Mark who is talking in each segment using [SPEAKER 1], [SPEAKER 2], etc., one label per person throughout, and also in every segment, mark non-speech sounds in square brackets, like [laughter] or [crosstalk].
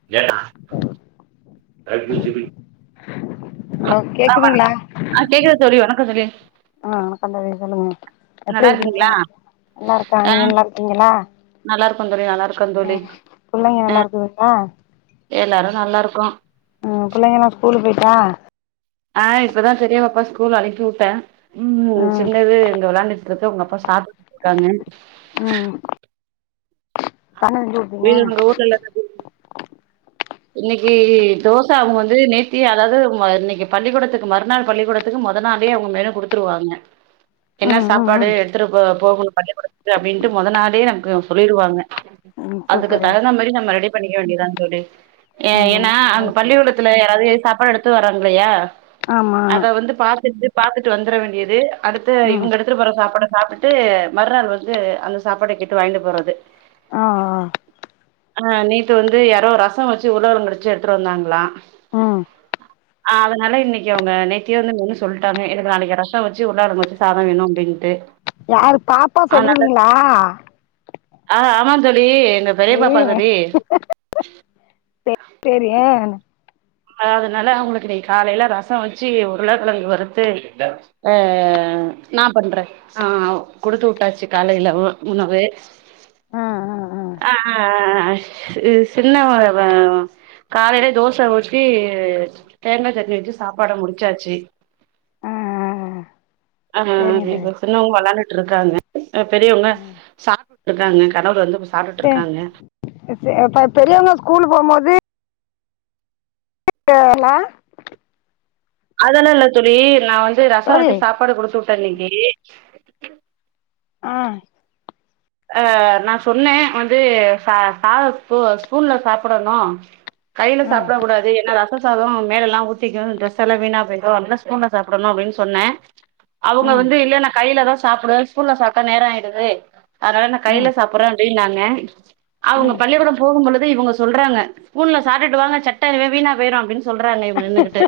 [SPEAKER 1] [inaudible]
[SPEAKER 2] hello கேக்குதுங்களா
[SPEAKER 1] ஆ கேக்குது தோழி வணக்கோ தோழி
[SPEAKER 2] ஆஹ வணக்கம் தோழி சொல்லுங்க
[SPEAKER 1] நல்லா
[SPEAKER 2] எப்டி இருக்கீங்க
[SPEAKER 1] இருக்கீங்களா
[SPEAKER 2] நல்லா இருக்கா
[SPEAKER 1] ஆ
[SPEAKER 2] நீங்க நல்லா இருக்கீங்ளா
[SPEAKER 1] நல்லா இருக்கோ தோழி நல்லா இருக்கோ தோழி
[SPEAKER 2] புள்ளைங்க
[SPEAKER 1] அஹ
[SPEAKER 2] நல்லா இருக்குதுங்களா
[SPEAKER 1] எல்லாரு நல்லா இருக்கோ
[SPEAKER 2] ம் புள்ளைங்கல்லா ஸ்கூலு போயிட்டா
[SPEAKER 1] ஆ இப்பதா பெரியாபாப்பா ஸ்கூல் அனுப்பி வுட்டே உம்
[SPEAKER 2] ம்
[SPEAKER 1] சின்னது இங்க வெளயாண்டு இப்பதா உங்க அப்பா சாப்புட்ருக்காங்க
[SPEAKER 2] உம் [inaudible]
[SPEAKER 1] [unintelligible] இன்னைக்கு தோசை அவுங்க வந்து நேத்தி அதாவ்து இன்னைக்கு பள்ளிக்கூடத்துக்கு மறுநாள் பள்ளிக்கூடத்து முதநாளே அவுங்க மெனு குடுத்துருவாங்க என்ன
[SPEAKER 2] ம் ம்
[SPEAKER 1] சாப்பாடு
[SPEAKER 2] ம்
[SPEAKER 1] எடுத்துட்டு போகுனு பள்ளிகூடத்க்கு அப்டின்ட்டு முத நாளே நமக்கு சொல்லிடுவாங்க
[SPEAKER 2] ம்
[SPEAKER 1] அதுக்கு
[SPEAKER 2] சூப்பரு
[SPEAKER 1] தகுந்த மாரி நம்ம ரெடி பண்ணிக்க வேண்டியதான்ந் தோழி
[SPEAKER 2] ஆ ரொம்ப
[SPEAKER 1] ஏனா
[SPEAKER 2] நல்ல
[SPEAKER 1] அங்க
[SPEAKER 2] விஷயம்
[SPEAKER 1] பள்ளிக்கூடத் யாராவ்து சாப்பாடு எடுத்து வராங்களையா
[SPEAKER 2] ஆமா
[SPEAKER 1] அத வந்து பார்த்துட்டு பார்த்துட்டு வந்தர வேண்டியது அடுத்த
[SPEAKER 2] ம்
[SPEAKER 1] இவங்கடுத் திட்டு போற சாப்பாட சாப்புட்டு மறுநாள் வந்து அந்த சாப்பாட கேட்டு வாங்ட்டு போறது
[SPEAKER 2] ஆஹ ஆஹ
[SPEAKER 1] அ நேத்து வந்து யாரோ ரசம் வெச்சு உருளக்கெழங் வெச்சு எடுத்ட்டு வந்தாங்களா
[SPEAKER 2] ம்
[SPEAKER 1] ஆ அதனால இன்னைக்கு அவுங்க நேத்தியே மெனு சொல்ட்டாங்க எனக் நாளைக்கு ரசம் வெச்சு உருளக்கெழங் சாத வேணு அப்டின்ட்டு
[SPEAKER 2] யாரு பாப்பா சொல்றதுங்களா
[SPEAKER 1] ஆஹ ஆமாத்தோழி எங்க பெரியப்பாப்பா தோழி
[SPEAKER 2] சேரி சேரி
[SPEAKER 1] அதனால அவங்ளுக்கு இன்னைக்கு காலைல ரச வேச்சு உருளைக்கெழங்கு வறுத்து ஆஹ நான் பண்றது ஆஹ குடுத்து வுட்டாச்சு காலைல உணவு
[SPEAKER 2] ஆ ஆ ஆ
[SPEAKER 1] ஆஹ ஹ ஹ சின்ன [unintelligible] காலைலே தோச ஊத்தி தேங்காய் சட்னி வெச்சு சாப்பாட முடிச்சாச்சு
[SPEAKER 2] ஆ ஆ
[SPEAKER 1] ஆஹ ஹ
[SPEAKER 2] சரிங்க தோழி
[SPEAKER 1] இப்ப சின்னவங்க வெளயாண்டுட்டு இருக்காங்க பெரியவங்க
[SPEAKER 2] ம்
[SPEAKER 1] சாப் இருக்காங்க கடவுள்ள வந்து இருந்து சாப்டுட்
[SPEAKER 2] சே
[SPEAKER 1] இருக்காங்க
[SPEAKER 2] பெரியவங்க ஸ்கூல் போம்போது கே கேரளா
[SPEAKER 1] அதெல்லா இல்ல தோழி நா வந்து ரசம்
[SPEAKER 2] தோழி
[SPEAKER 1] வச்சு சாப்பாடு குடுத்து விட்டே இன்னிக்கி
[SPEAKER 2] ஆ
[SPEAKER 1] அ நா சொன்னே வந்து ச சாத ஸ்பூன்ல சாப்புடணு கையில
[SPEAKER 2] ஆ
[SPEAKER 1] சாப்புட கூடாது என்னலா ரச சாதம் அவ மேல எல்லா ஊத்திக்கு டிரெஸ் எல்லா வீணா போயிரு அந்த ஸ்பூன்ல சாப்புடணு அப்டி நா சொன்னே
[SPEAKER 2] ம்
[SPEAKER 1] அவுங்க
[SPEAKER 2] ம்
[SPEAKER 1] வந்து இல்ல நா கையில தா சாப்புடுவே ஸ்பூன்ல சாப்ட்டா நேரம் ஆயிடுது அதனால நா கையில சாப்புறே அப்டினாங்க அவுங்க
[SPEAKER 2] ம்
[SPEAKER 1] பள்ளி கூடம் போகும்போது இவுங்க சொல்றாங்க ஸ்பூல சாப்ட்டுவாங்க சட்ட வீணா போயிடு அப்டி சொல்றாங்க இவுங்க நின்னுகிட்டு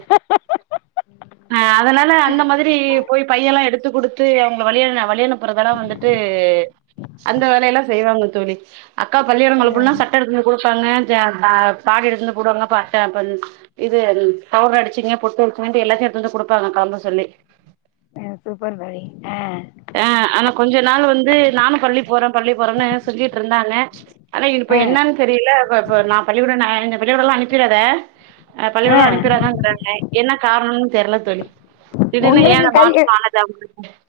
[SPEAKER 1] ஆ அதனால அந்த மாரி போய் பையெல்லா எடுத்து குடுத்து அவுங்க வழியண வழியனுப்புகறதெல்லா வந்துட்டு தே அந்த வேலையெல்லா செய்வாங்க தோழி அக்கா பள்ளி கூடம்
[SPEAKER 2] ஆ
[SPEAKER 1] கெலம்புனா
[SPEAKER 2] ஆ
[SPEAKER 1] சட்ட எடுத்து கொடுப்பாங்க [unintelligible] பாதி எடுத்து வந்து போடுவாங்க பா இது பவுடர் அடிச்சிங்க பொட்டு வடிச்சிங்க எல்லாத்தையு எடுத்து வந்து கொடுப்பாங்க கெலம்ப சொல்லி
[SPEAKER 2] சூப்பர் தோழி ஆ
[SPEAKER 1] ஆ ஆனா கொஞ்சோ நாள் வந்து நானு பள்ளி பள்ளி போறோம்னு சொல்லிட்டு இருந்தாங்க ஆனா இது இப்ப
[SPEAKER 2] ஆ
[SPEAKER 1] என்ன தெரியல இப்ப நா பள்ளிக்கூடம் நா பள்ளிக்கூடம் அனுப்பிறாத ஆ பள்ளிகூடம் அனுப்பிறாதெ கிறாங்க என்ன காரணனு தெரியல தோழி திடிரென ஏ
[SPEAKER 2] உங்களுக்கு
[SPEAKER 1] அந்த மாற்ற ஆ [unintelligible]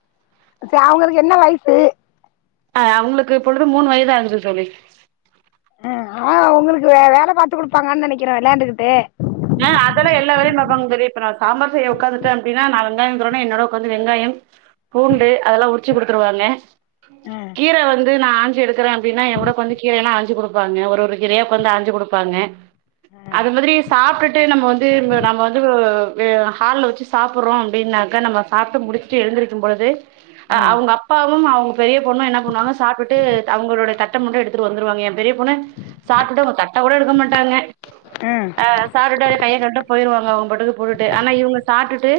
[SPEAKER 2] ச அவுங்களுக்கு என்ன வயசு
[SPEAKER 1] ஆ அவுங்களுக்கு இப்போழுது மூணு வயது ஆகுது தோழி
[SPEAKER 2] ஆ உங்களுக்கு வே வேல பாத்து குடுப்பாங்க நெனைக்கிறே விளையாண்டுகிட்டு
[SPEAKER 1] ஆ அதெல்ல எல்லா வேலயு பாப்பாங்க தோழி ந இப்ப சாம்பார் செய்யஉக்காந்துட்டே அப்டினா நா வெங்காய உட்காந்துடனே வெங்காய பூண்டு அதெல்லாம உரிச்சு குடுத்துருவாங்க
[SPEAKER 2] ஆ
[SPEAKER 1] கீர வந்து து நா ஆஞ்சு எடுக்குரேனா என் கூட கொஞ்ச கீர எல்லா ஆஞ்சு கொடுப்பாங்க ஒரு ஒருகீரயா உக்காந்து ஆஞ்சு கொடுப்பாங்க
[SPEAKER 2] ஆ
[SPEAKER 1] அது மாரி சாப்பிட்டுட்டு நம்ம வந்து நம்ம வந்து ஹாலில் வச்சு சாப்றோம் அப்டினாக்கா நம்ம சாப்ட்டு முடிச்சு எழுந்திருக்கு போது
[SPEAKER 2] ம்
[SPEAKER 1] அவுங்க அப்பாவு அவுங்க பெரிய பொண்ணு என்ன பண்ணுவாங்க சாப்ட்டு அவுங்களுடைய தட்ட மட்டு எடுத்துட்டு எடுத்துட்டு வந்துருவாங்க எ பெரிய பொண்ணு சாப்ட்டு அவுங்க தட்ட கூட எடுக்க மாட்டாங்க
[SPEAKER 2] ஆ
[SPEAKER 1] அ சாப்ட்டு அது கையை கழிவிட்டு போய்டுவாங்க அவுங்க பாட்டுக்கு போட்டுட்டு ஆன இவுங்க சாட்டுட்டு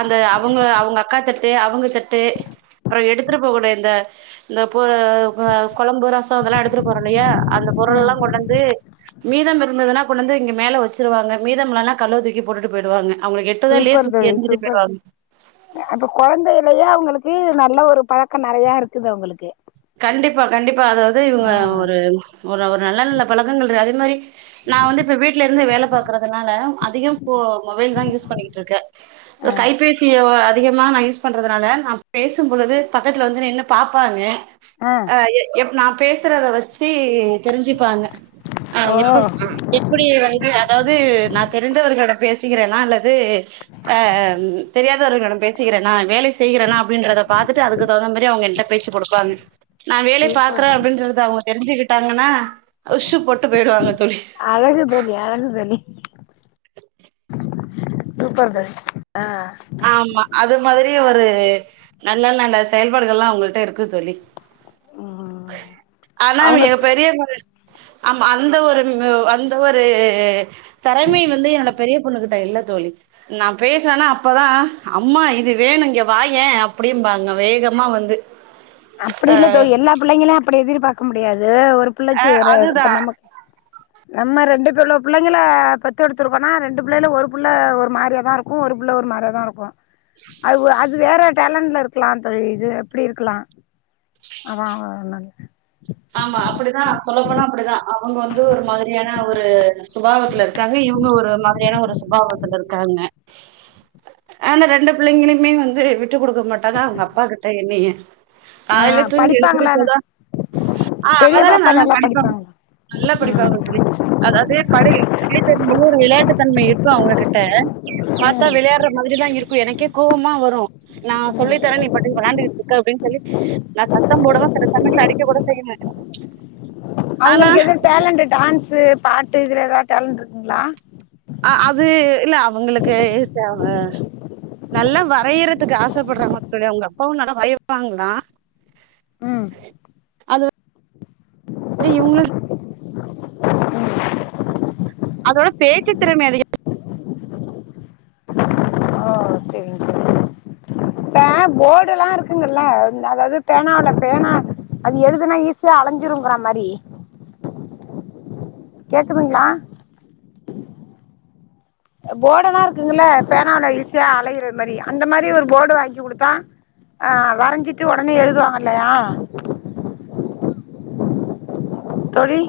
[SPEAKER 1] அந்த அவுங்க அவுங்க அக்கா தட்டு அவுங்க தட்டு அப்பற எடுத்துட்டு போக கூடிய இந்த இந்த பொ கொழம்பு ரசம் இதெல்லா எடுத்துட்டு போறோ இல்லயா அந்த பொருள்
[SPEAKER 2] ம்
[SPEAKER 1] எல்லா கொண்டாந்து மீதம் இருந்ததுனா கொண்டாந்து இங்க மேல வச்சிருவாங்க மீதம் இல்லனா கழுவ தூக்கி போட்டுட்டு போயிடுவாங்க அவுங்களுக்கு எ எட்டுதோ
[SPEAKER 2] சூப்பர்
[SPEAKER 1] தூக்கி
[SPEAKER 2] தோழி
[SPEAKER 1] எரிஞ்சுட்டு
[SPEAKER 2] சூப்பர்
[SPEAKER 1] போய்டு வாங்க
[SPEAKER 2] அப்ப குழந்தையிலயே அவுங்களுக்கு நல்ல ஒரு பழக்க நேறய இருக்குது அவுங்களுக்கு
[SPEAKER 1] கண்டிப்பா கண்டிப்பா அதாவது இவுங்க ஒரு ஒரு ஒரு நல்ல நல்ல பழக்கங்கள் இருக்கு அதே மாரி நா வந்து இப்ப வீட்ல இருந்து வேல பாக்குறதுனால அதிகம் இப்போ மொபைல் தா யூஸ் பண்ணிட்டு இருக்கே
[SPEAKER 2] ஆ
[SPEAKER 1] கைபேசி அதிகமா நா யூஸ் பண்றதுனால நா பேசு போது பக்கத்துல வந்து நின்னு பாப்பாங்க
[SPEAKER 2] ஆ
[SPEAKER 1] நா பேசுறத வச்சு தெரிஞ்சுப்பாங்க
[SPEAKER 2] ஓ
[SPEAKER 1] எப்ப எப்டி வந்து அதவது நா தெரிச்சங்கு பேசுகிறேனா அல்லது ஆ தெரியாதவர்களிடம் நா பேசுக்கிறேனா நா வேல செய்கிறேனா அப்டின்றத பாத்துட்டு அதுக்கு தகுந்த மாரி அவங்கிட்ட பேச்சு கொடுப்பாங்க நா வேலை
[SPEAKER 2] சூப்பர்
[SPEAKER 1] பாக்குறே
[SPEAKER 2] தோழி
[SPEAKER 1] அப்டின்றது அவுங்க தெரிஞ்சுக்கிட்டாங்கனா உஷ்ஷு போட்டு போயிடுவாங்க தோழி
[SPEAKER 2] அழகு தோழி [unintelligible] தோழி சூப்பர்ங்க ஆ
[SPEAKER 1] ஆமா அது மாத்ரி ஒரு நல்ல நல்ல செயல்பாடுகள்ளா அவங்கிள்ட இருக்கு தோழி
[SPEAKER 2] ம்
[SPEAKER 1] ஆனா
[SPEAKER 2] அவங்க
[SPEAKER 1] மிக பெரிய [inaudible] ஆமா அந்த ஒரு ம் அந்த ஒரு திறமை வந்து என்னோட பெரிய பொண்ணுகிட்ட இல்ல தோழி நா பேசுறேனா அப் பதா அம்மா இது வேணு இங்க வாயே அப்டிம்பாங்க வேகமா வந்து
[SPEAKER 2] அப்டி இல்ல தோழி எல்லா பிள்ளைங்களும் அப்டி எதிர்பாக்க முடியாது ஒரு பிள்ளைக்கு [unintelligible]
[SPEAKER 1] அதுதா
[SPEAKER 2] இப்ப நம்மக்
[SPEAKER 1] [inaudible]
[SPEAKER 2] நம்ம ரெண்டு பேருள்ள பிள்ளைங்கள பெத் எடுத்திருக்கோனா ரெண்டு பிள்ளைல ஒரு புள்ள ஒரு மாரியாதா இருக் கு ஒரு புள்ள ஒரு மாரியாதாருக்கு அவுக அது வேற டேலண்ட்ல இருக்கலா தோழி இது எப்டி இருக்கலா [unintelligible]
[SPEAKER 1] ஆமா அப்டிதா சொல்லப்போனா அப்டிதா அவங்க வந்து ஒரு மாத்ரியான ஒரு சுபாவத்லருக் காங்க இவங்க ஒரு மாத்ரியான ஒரு சுபாவத்துல இருக்காங்க அ இந்த ரெண்டு பிள்ளைங்களுமே வந்து விட்டு குடுக்க மாட்டாங்க அவங் அப்பா கிட்ட என்னைய
[SPEAKER 2] ஆ
[SPEAKER 1] டாய்லெட்லிருந்
[SPEAKER 2] படிப்பாங்களான்னு
[SPEAKER 1] எழுந்துறுச்சாளா ஆ
[SPEAKER 2] பெரிய
[SPEAKER 1] அதெல்லா
[SPEAKER 2] பாப்பா
[SPEAKER 1] நல்லா படிப்பாங்க
[SPEAKER 2] படிப்பாங்களா
[SPEAKER 1] நல்லா படிப்பாங்க
[SPEAKER 2] ம்
[SPEAKER 1] தோழி அதாவது படி [unintelligible] நூறு விளையாட்டு தன்ம இருக்கு அவங்ககிட்ட பாத்தா
[SPEAKER 2] ம்
[SPEAKER 1] விளையாட்ற மாத்ரிதா இருக்கு எனக்கே கோவமா வரு நா சொல்லித்தரே நீ பாடுக் வெளாண்டிற்றுக்க அப்டின் சொல்லி நா சத்தம் போடுவ சில சமயங்கள்ல அடி க்க குட செய்வே ஆனா
[SPEAKER 2] அவங்குளுக் எது டேலண்ட்டு டான்ஸு பாட்டு இதுல ஏதாவத் டேலண்ட் இருக்குங்ளா
[SPEAKER 1] அ அது இல்ல அவங்களுக்கு எது தேவ நல்லா வரையறதுக் ஆசப்பட்றாங்க தோழி அவங்க அப்பாவு நல்லா [unintelligible]
[SPEAKER 2] உம்
[SPEAKER 1] செரி இவுங்ளு அதோட பேச்சுத்திறமை அதிக
[SPEAKER 2] ஓ அ போடெல்லா இருக்குங்குல்ல அதாவது பேனால பேனா அது எழுதுனா ஈஸ் யா ஆலஞ்சுருங்கற மாரி
[SPEAKER 1] அ [inaudible]
[SPEAKER 2] கேக்குதுங்ளா அ போடெல்லா இருக்குங்கல பேனால ஈசியா அலையரத் மாரி அந்த மாரி ஒரு போடு வாங்கி குடுத்தா ஆ வரஞ்சிட்டு ஒடனே எழுதுவாங்கல்லயா தோழி